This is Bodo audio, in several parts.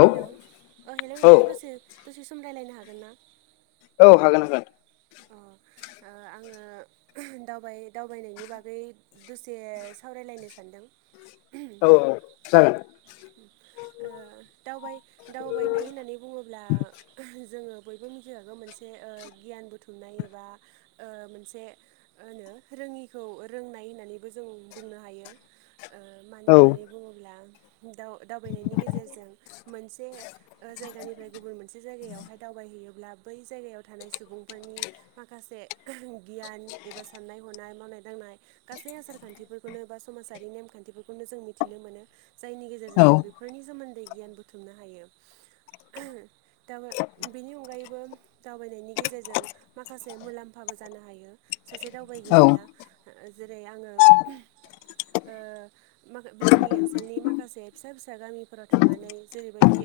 हेलौ अ हेलौ औ नोंथां दसे दसे सम रायलायनो हागोन ना औ हागोन हागोन अ ओ आङो दावबाय दावबायनायनि बागै दसे सावरायलायनो सानदों औ औ जागोन। ओ दावबाय दावबायनाय होननानै बुङोब्ला जोङो बयबो मिथिखागोन मोनसे ओ गियान बु थुमनाय एबा ओ मोनसे मा होनो रोङिखौ रोंनाय होननानैबो जों बुंनो हायो ओ मानो औ होननानै बुङोब्ला दाव दावबायनायनि गेजेरजों मोनसे ओ जायगानिफ्राय गुबुन मोनसे जायगायावहाय दावबायहैनोब्ला बै जायगायाव थानाय सुबुंफोरनि माखासे गियान एबा साननाय हनाय मावनाय दांनाय गासै आसार खान्थिफोरखौनो बा समाजारि नेमखान्थिफोरखौनो जों मिथिनो मोनो जायनि औ गेजेरजों जों बेफोरनि सोमोन्दै गियान बुथुमनो हायो। द बेनि अनगायैबो दावबायनायनि गेजेरजों जों माखासे मुलाम्फाबो जानो हायो सासे औ दावबायगिरिया जेरै आङो म बिजनि ओनसोलनि माखासे फिसा फिसा गामिफोराव थांनानै जेरैबायदि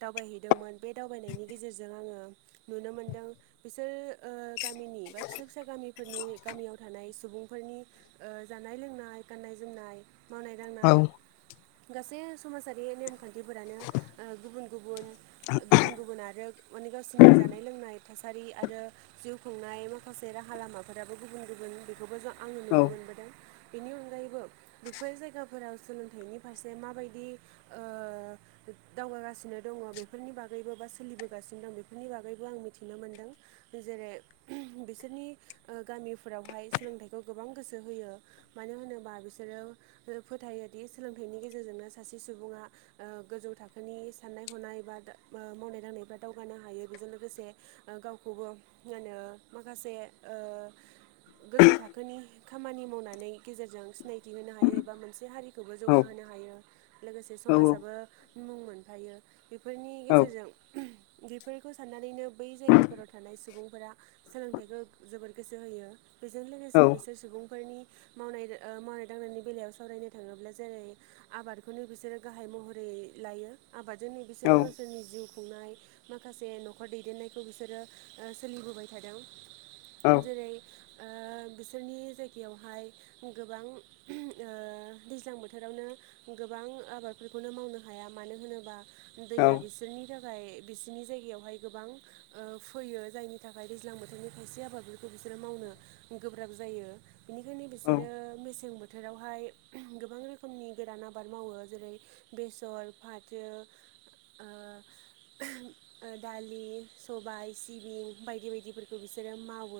दावबायहैदोंमोन बे दावबायनायनि गेजेरजों आङो नुनो मोनदों बिसोर गामिनि बा फिसा फिसा गामिफोरनि गामियाव थानाय सुबुंफोरनि ज जानाय लोंनाय गाननाय जोमनाय मावनाय औ दांनाय गासै समाजारि नेमखान्थिफोरानो ओ गुबुन गुबुन गुबुन गुबुन आरो अनेक गावसिनि जानाय लोंनाय थासा सारि आरो जिउ खुंनाय माखासे राहा लामाफोराबो गुबुन गुबुन बेखौबो जो आङो औ नुनो मोनबोदों। बेनि अनगायैबो बेफोर जायगाफोराव सोलोंथाइनि फारसे माबायदि ओ ओ दावगागासिनो दङ बेफोरनि बागैबो बा सोलिबोगासिनो दं बेफोरनि बागैबो आं मिथि नुनो मोनदों जेरै बिसोरनि ओ गामिफोरावहाय सोलोंथाइखौ गोबां गोसो होयो मानो होनोबा बिसोरो बिरात फोथायोदि सोलोंथाइनि गेजेरजोंनो सासे सुबुङा ओ गोजौ थाखोनि साननाय हनाय बा ओ मावनाय दांनायफ्रा दावगानो हायो बेजों लोगोसे ओ गावखौबो मा होनो माखासे ओ गोजौ थाखोनि खामानि मावनानै गेजेरजों सिनायथि होनो हायो एबा मोनसे हारि खौबो औ जौगाहोनो हायो लोगोसे औ औ समाजाबो मुं मोनफायो। बेफोरनि औ गेजेरजों बेफोरखौ साननानैनो बै जायगाफोराव थानाय सुबुंफोरा सोलोंथाइखौ जोबोर गोसो होयो। बिजों लोगोसे बिसोर उम सुबुंफोरनि मावनाय ओ मावनाय दांनायनि बेलायाव सावरायनो थाङोब्ला जेरै आबादखौनो बिसोरो गाहाय महरै लायो आबादजोंनो बिसोरो गावसोरनि जिउ खुंनाय माखासे न'खर दैदेननाय खौ बिसोरो ओ सोलिबोबाय थादों। जेरै बिसोरनि जायगायावहाय गोबां ओ दैज्लां बोथोरावनो गोबां गोबां आबादफोरखौनो मावनो हाया मानो होनोबा दैया बिसोरनि थाखाय बिसोरनि जायगायावहाय गोबां ओ फैयो जायनि थाखाय दैज्लां बोथोरनि खायसे आबादफोरखौ बिसोरो मावनो गोब्राब जायो। बेनिखायनो बिसोरो मेसें बोथोरावहाय गोबां रोखोमनि गोरान आबाद मावो। जेरै बेसर, फाथो, ओ ओ दालि सबाय, सिबिं बायदि बायदिफोरखौ बिसोरो मावो।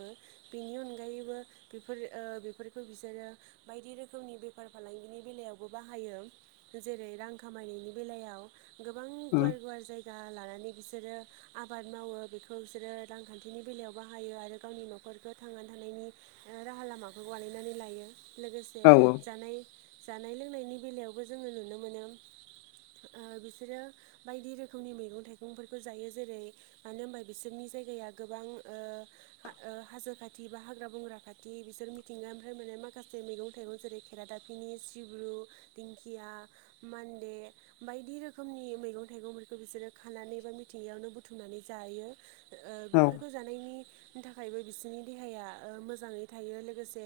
बेनि अनगायैबो बेफोरो ओ बेफोरखौ बिसोरो बायदि रोखोमनि बेफार फालांगिनि बेलायावबो बाहायो। जेरै रां खामायनायनि बेलायाव गोबां गुवार गुवार जायगा लानानै बिसोरो आबाद मावो बेखौ बिसोरो रांखान्थिनि बेलायाव बाहायो आरो गावनि न'खरखौ थांनानै थानायनि राहा लामाखौ बायनानै लायो लोगोसे औ जानाय जानाय लोंनायनि बेलायावबो जोङो नुनो मोनो। ओ बिसोरो बायदि रोखोमनि मैगं थाइगंफोरखौ जायो। जेरै मानो होनबा बिसोरनि जायगाया गोबां ओ ओ हाजो खाथि बा हाग्रा बंग्रा खाथि बिसोर मिथिंगानिफ्राय मोननाय माखासे मैगं थाइगं जेरै खेरादाफिनि, सिब्रु, दिंखिया मान्दे बायदि रोखोमनि मैगं थाइगंफोरखौ बिसोरो खानानै बा मिथिंगायावनो बुथुमनानै जायो ओ बेफोरखौ जानायनि था खायबो बिसोरनि देहाया ओ मोजाङै थायो लोगोसे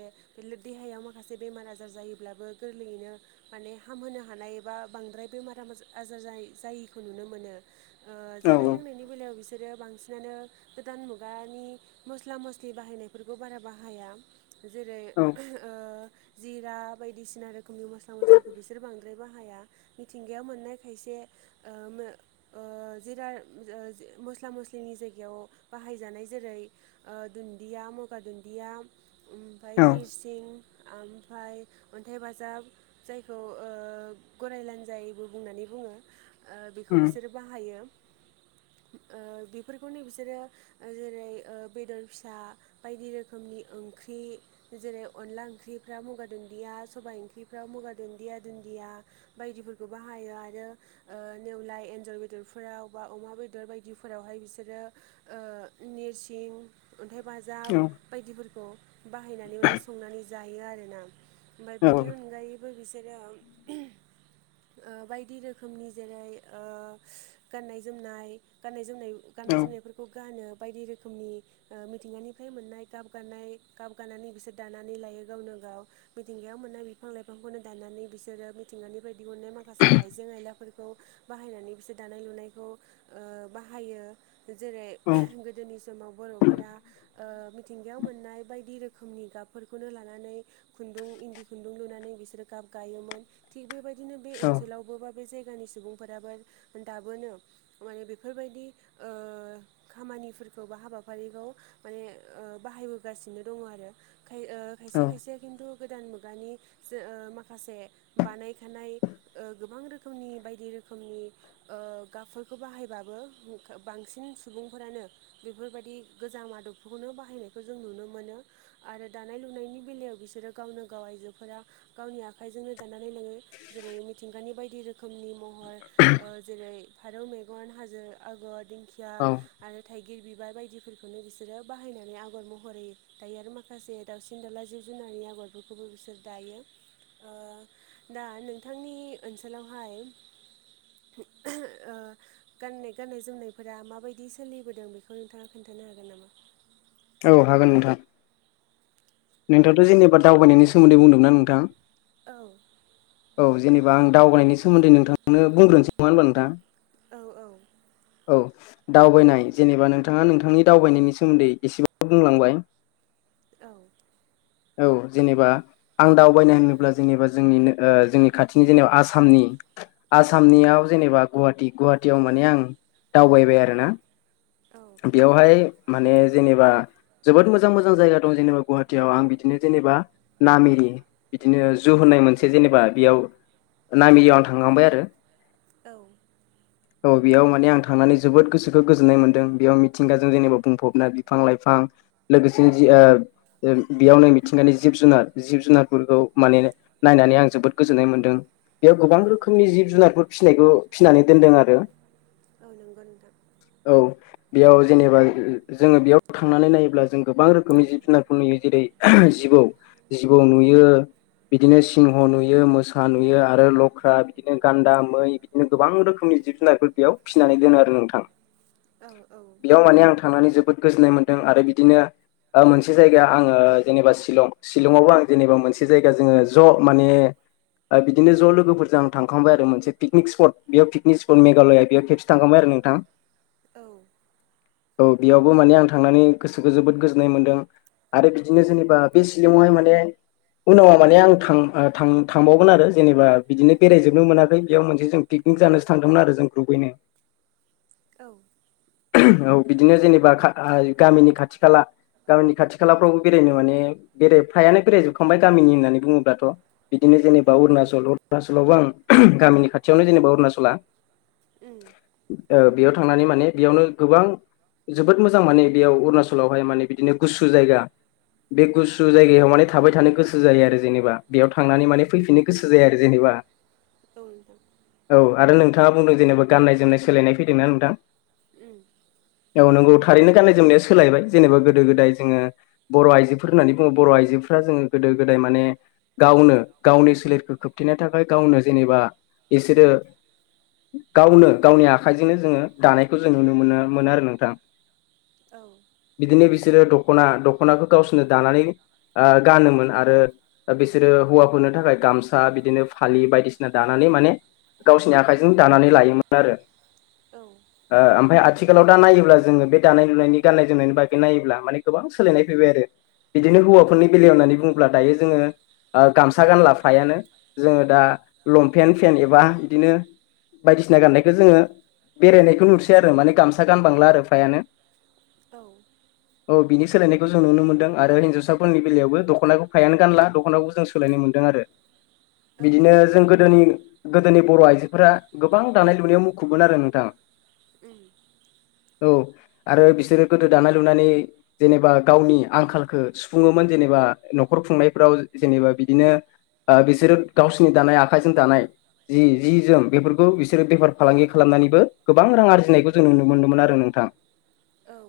देहायाव माखासे बेमार आजार जायोब्ला बो गोरलैयैनो माने हामहोनो हानाय एबा बांद्राय बेमार आजार जायै जायैखौ नुनो मोनो ओ औ उम औ जानाय लोंनायनि बेलायाव बि बांसिनानो गोदान मुगानि मस्ला मस्लि बाहायनायफोरखो बारा बाहाया। जेरै ओ जिरा बायदिसिना रोखोमनि मस्ला मस्लिखौ बिसोर बांद्राय बाहाया। मिथिंगायाव मोननाय खायसे ए ओ नो ओ जिराय जो ओ [unintelligible] मस्ला मस्लिनि जायगायाव बाहायजानाय जेरै ओ दुन्दिया मगा दुन्दिया ओमफाय निरसिं आम फाय अन्थाइ बाजाब जायखौ ओ गरायलानजायबो बुंनानै बुङो। ओ बेखौ बिसोरो बाहायो। ओ बेफोरखौनो बिसोरो ओ जेरै ओ बेदर फिसा बायदि रोखोमनि ओं ख्रि जेरै अनला ओंख्रिफ्राव मुगा दुन्दिया सबाइ ओंख्रिफ्राव मुगा दुन्दिया दुन्दिया बायदिफोरखौ बाहायो आरो ओ नेवलाय एन्जर बेदरफोराव बा अमा बेदर ओ बिदिफोरावहाय बिसोरो ओ नेरसिं अन्थाइ बाजाब बायदिफोरखौ बाहायनानैनो संनानै जायो आरोना। ओमफ्राय बेनि अनगायैबो बिसोरो उम ओ बायदि रोखोमनि जेरै ओ गाननाय जोमनाय गाननाय जोमनाय गाननाय जोमनायफोरखौ गानो बायदि रोखोमनि ओ मिथिंगानिफ्राय मोननाय गाब गानाय गाब गानानै बिसोर दानानै लायो गावनो गाव मिथिंगायाव मोननाय बिफां लाइफांखौनो दानानानै बिसोरो मिथिंगानि बायदि दिहुननाय माखासे आइजें आयलाफोरखौ बाहायनानै बिसोर दानाय लुनायखौ ओ बाहायो जेरै ओह गोदोनि समाव बर'फोरा ओ मिथिंगायाव मोन नाय बायदि रोखोमनि गाबफोरखौनो लानानै खुन्दुं इन्दि खुन्दुं लुनानै बिसोरो गाब गायोमोन थिग बेबायदिनो बे ओनसोलावबो बा बे जायगानि सुबुंफोराबो दाबोनो माने बेफोरबायदि ओ खामानिफोरखौ बा हाबाफारिखौ माने बाहाय फोथायबोगासिनो दङ आरो खाय ओ औ खायसे खायसे खिन्थु गोदान मुगानि जो ओ माखासे बानायखानाय ओ गोबां रोखोमनि बायदि खोमनि ओ गा बो बाहायबाबो बांसिन सुबुंफोरानो बेफोरबायदि गोजाम आदबफोरखौनो बाहायनाय जों नुनो मोनो आरो दानाय लुनायनि बेलायाव बिसोरो गावनो गाव आइजोफोरा गावनि आखाइजोंनो दानानै लोङो जेरै मिथिंगानि बायदि रोखोमनि महर ओ जेरै फारौ मेगन हाजो आगर दिंखिया आरो थाइगिर बिबार बायदि बिदिफोरखौनो बिसोरो बाहायनानै आगर महर होयो दायो आरो माखासे दाउसिन दाउला जिब जुनारनि आगरफोरखौ खौबो बिसोर दायो ओ दा नोंथांनि ओनसोलावहाय ओह ओ गाननाय गाननाय जोमनायफोरा माबायदि सोलिबोदों बेखौ नोंथाङा खोन्थानो हागोन नामा औ हागोन नोंथां नोंथाङाथ' जेनेबा दावबायनायनि सोमोन्दै बुंदोंना नोंथां औ औ जेनेबा आं दावबायनाय सोमोन्दै नोंथांनो बुंग्रोनोसै नङा होनोमबा नोंथां औ औ औ दावबायनाय जेनेबा नोंथाङा नोंथांनि दावबायनायनि सोमोन्दै एसे बुंलांबाय औ औ जेनेबा आं दावबायनाय होनोब्ला जेनेबा जोंनिनो ओ जोंनि खाथिनि जेनेबा आसामनि आसामनियाव जेनेबा गुवाहटि गुवाहाटियाव माने आं दावबायबाय आरो ना औ बेवहाय माने जेनेबा जोबोद मोजां मोजां जायगा दं जेनेबा गुवाहाटियाव आं बिदिनो जेनेबा नामेरि बिदिनो जु होननाय मोनसे जेनेबा बेयाव नामियाव आं थांखांबाय आरो औ औ बेयाव माने आं थांनानै जोबोद गोसोखौ गोजोननाय मोनदों बेयाव मिथिंगाजों जेनेबा बुंफबना बिफां लाइफां लोगोसे जि ओ बेयावनो मिथिंगा नि जिब जुनार जिब जुनारफोरखौ माने नायनानै आं जोबोद गोजोननाय मोन्दों बेयाव गोबां औ रोखोमनि जिब जुनारफोर फिसिनायखौ फिसिनानै दोनदों आरो औ नंगौ नोंथां औ बेयाव जेनेबा जोङो बेयाव थांनानै नायोब्ला जों गोबां रोखोमनि जिब जुनारखौ नुयो जेरै जिबौ जिबौ नुयो बिदिनो सिंह नुयो मोसा नुयो आरो लख्रा बिदिनो गान्दा मै बिदिनो गोबां रोखोमनि जिब जुनारफोर बेयाव फिसिनानै दोनो आरो नोंथां औ औ बेयाव माने आं थांनानै जोबोद गोजोननाय मोन्दों आरो बिदिनो मोनसे जायगाया आङो जेनेबा शिलं शिलंआवबो आं जेनेबा मोनसे जायगा जोङो ज' माने बिदिनो ज' लोगोफोरजों आं थांखांबाय आरो मोनसे पिकनिक स्पट बेयाव पिकनिक स्पट मेघालया बेयाव खेबसे थांखांबाय आरो नोंथां। औ औ बेयावबो माने आं थांनानै गोसोखौ जोबोद गोजोननाय मोन्दों। आरो बिदिनो जेनेबा बे सिलिंआवहाय माने उनावा माने आं थां थांबावगोन आरो जेनेबा बिदिनो बेरायजोबनो मोनाखै बेयाव मोनसे जों पिक जानोसो थांदोंमोन आरो जों ग्रुबैनो औ औ बिदिनो जेनेबा गामिनि खाथि खाला गामिनि खाथि खालाफ्रावबो बेरायनो माने बेराय फ्रायानो बेरायजोबखांबाय गामिनि होननानै बुङोब्लाथ' बिदिनो जेनेबा औ अरुनाचल ‌ गोलावबा‌ आं गामिनि खाथियावनो जेनेबा अरुणाचला उम औ नोंथां उम ओ बेयाव थांनानै माने बेयावनो गोबां जोबोद मोजां माने बेयाव अरुणाचलावहाय माने बिदिनो गुसु जायगा बे गुसु जायगायाव माने थाबाय थानो गोसो जायो आरो जेनेबा बेयाव थांनानै माने फैफिननो गोसो जायो आरो जेनेबा बा औ‌ नंगौ आरो नोंथाङा बुंदों जेनेबा गाननाय जोमनाय सोलायनाय फैदोंना नोंथां। ओम औ नंगौ थारैनो गाननाय जोमनाया सोलायबाय जेनेबा गोदो गोदाय जोङो बर' आइजोफोर होननानै बुङो बर' आइजोफोरा दा जोङो गोदो गोदाय माने गावनो गावनि सोलेरखौ खोबथेनो थाखाय गावनो जेनेबा बिसोरो गावनो गावनि आखाइजोंनो जोङो दानाय खौ जों नुनो मोनो मोना आरो नोंथां बिदिनो बिसोर बिसोरो दख'ना दख'नाखौ गावसोरनो दानानै आ गानोमोन आरो बिसोरो हौवाफोरनो थाखाय गामसा बिदिनो फालि बायदिसिना दानानै माने गावसोरनि आखाइजों दानानै लोयोमोन आरो औ आ‌ ओमफ्राय आथिखालाव दा नायोब्ला जोङो बे दानाय लुनायनि गान्नाय जोमनायनि बागै नायोब्ला माने गोबां सोलायनाय फैबाय आरो। बिदिनो हौवाफोरनि बेलायाव होननानै बुङोब्ला दायो जोङो। आ गामसा गानलाफायानो जोङो दा लंपेन्ट फेन्ट एबा बिदिनो बायदिसिना गाननायखौ जोङो बेरायनायखौ नुसै आरो माने गामसा गानबांला आरो फ्रायानो औ औ बिनि सोलायनायखौ जों नुनो मोनदों आरो हिन्जावसाफोरनि बेलायावबो दख'नाखौ फायानो गानला दख'नाखौ जों सोलायनो मोन्दों। आरो बिदिनो जों गोदोनि गोदोनि बर' आइजोफोरा गोबां दानाय लुनायाव मुखुबोन आरो नोंथां। ओम औ आरो बिसोरो गोदो दानाय लुनानै जेनेबा गावनि आंखालखौ सुफुङोमोन। जेनेबा न'खर खुंनायफ्राव जेनेबा बिदिनो ओ बिसोरो गावसोरनि दानाय आखाइजों दानाय जि जि जोम बेफोरखौ बिसोरो बेफार फालांगि खालामनानैबो गोबां रां आरजिनायखौ जों नुनो मोनदोंमोन आरो नोंथां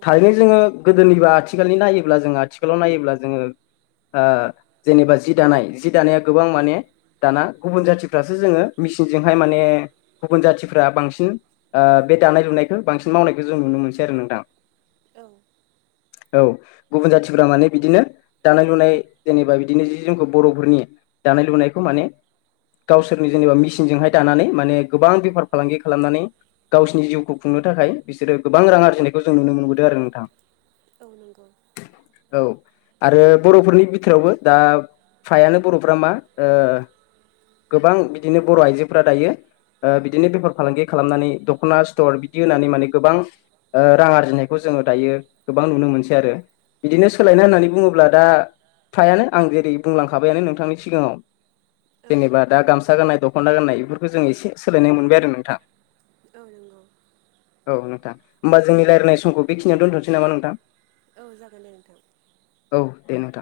थारैनो जोङो। गोदोनिबा आथिखालनि नायोब्ला जो आथिखालाव नायोब्ला जोङो। आं जेनेबा जि दानाय जि दानाया गोबां माने दाना गुबुन जाथिफ्रासो जोङो मिचिनजोंहाय माने गुबुन जाथिफ्रा बांसिन ओ बे दानाय लुनायखो बांसिन मावनायखो जों नुनो मोनसै आरो नोंथां। औ। औ गुबुन जाथिफोरा माने बिदिनो दानाय लुनाय जेनेबा बिदिनो जि जोमखौ बर'फोरनि दानाय लुनायखौ माने गावसोरनि जेनेबा मेसिनजोंहाय दानानै माने गोबां बेफार फालांगि खालामनानै गावसिनि जिउखौ खुंनो थाखाय बिसोरो गोबां रां आरजिनायखौ जों नुनो मोनबोदों आरो नोंथां। औ नंगौ। औ आरो बर'फोरनि बिथोरावबो दा फायानो बर'फोरा मा ओ गोबां बिदिनो बर' आइजोफोरा दायो ओ बिदिनो बेफार फालांगि खालामनानै दख'ना स्तर बिदि होनानै माने गोबां ओ रां आरजिनायखौ जोङो दायो गोबां नुनो मोनसै आरो। बिदिनो औ सोलायनाय होननानै बुङोब्ला दा फ्रायानो आं जेरै बुंलांखाबायानो नोंथांनि सिगाङाव। जेनेबा दा गामसा गाननाय दख'ना गाननाय बेफोरखौ जों एसे सोलायनाय मोनबाय आरो नोंथां। औ नंगौ। औ नोंथां होमबा जोंनि रायज्लायनाय समखौ बेखिनियाव दोनथ'नोसै नामा नोंथां। औ जागोन दे नोंथां। औ दे नोंथां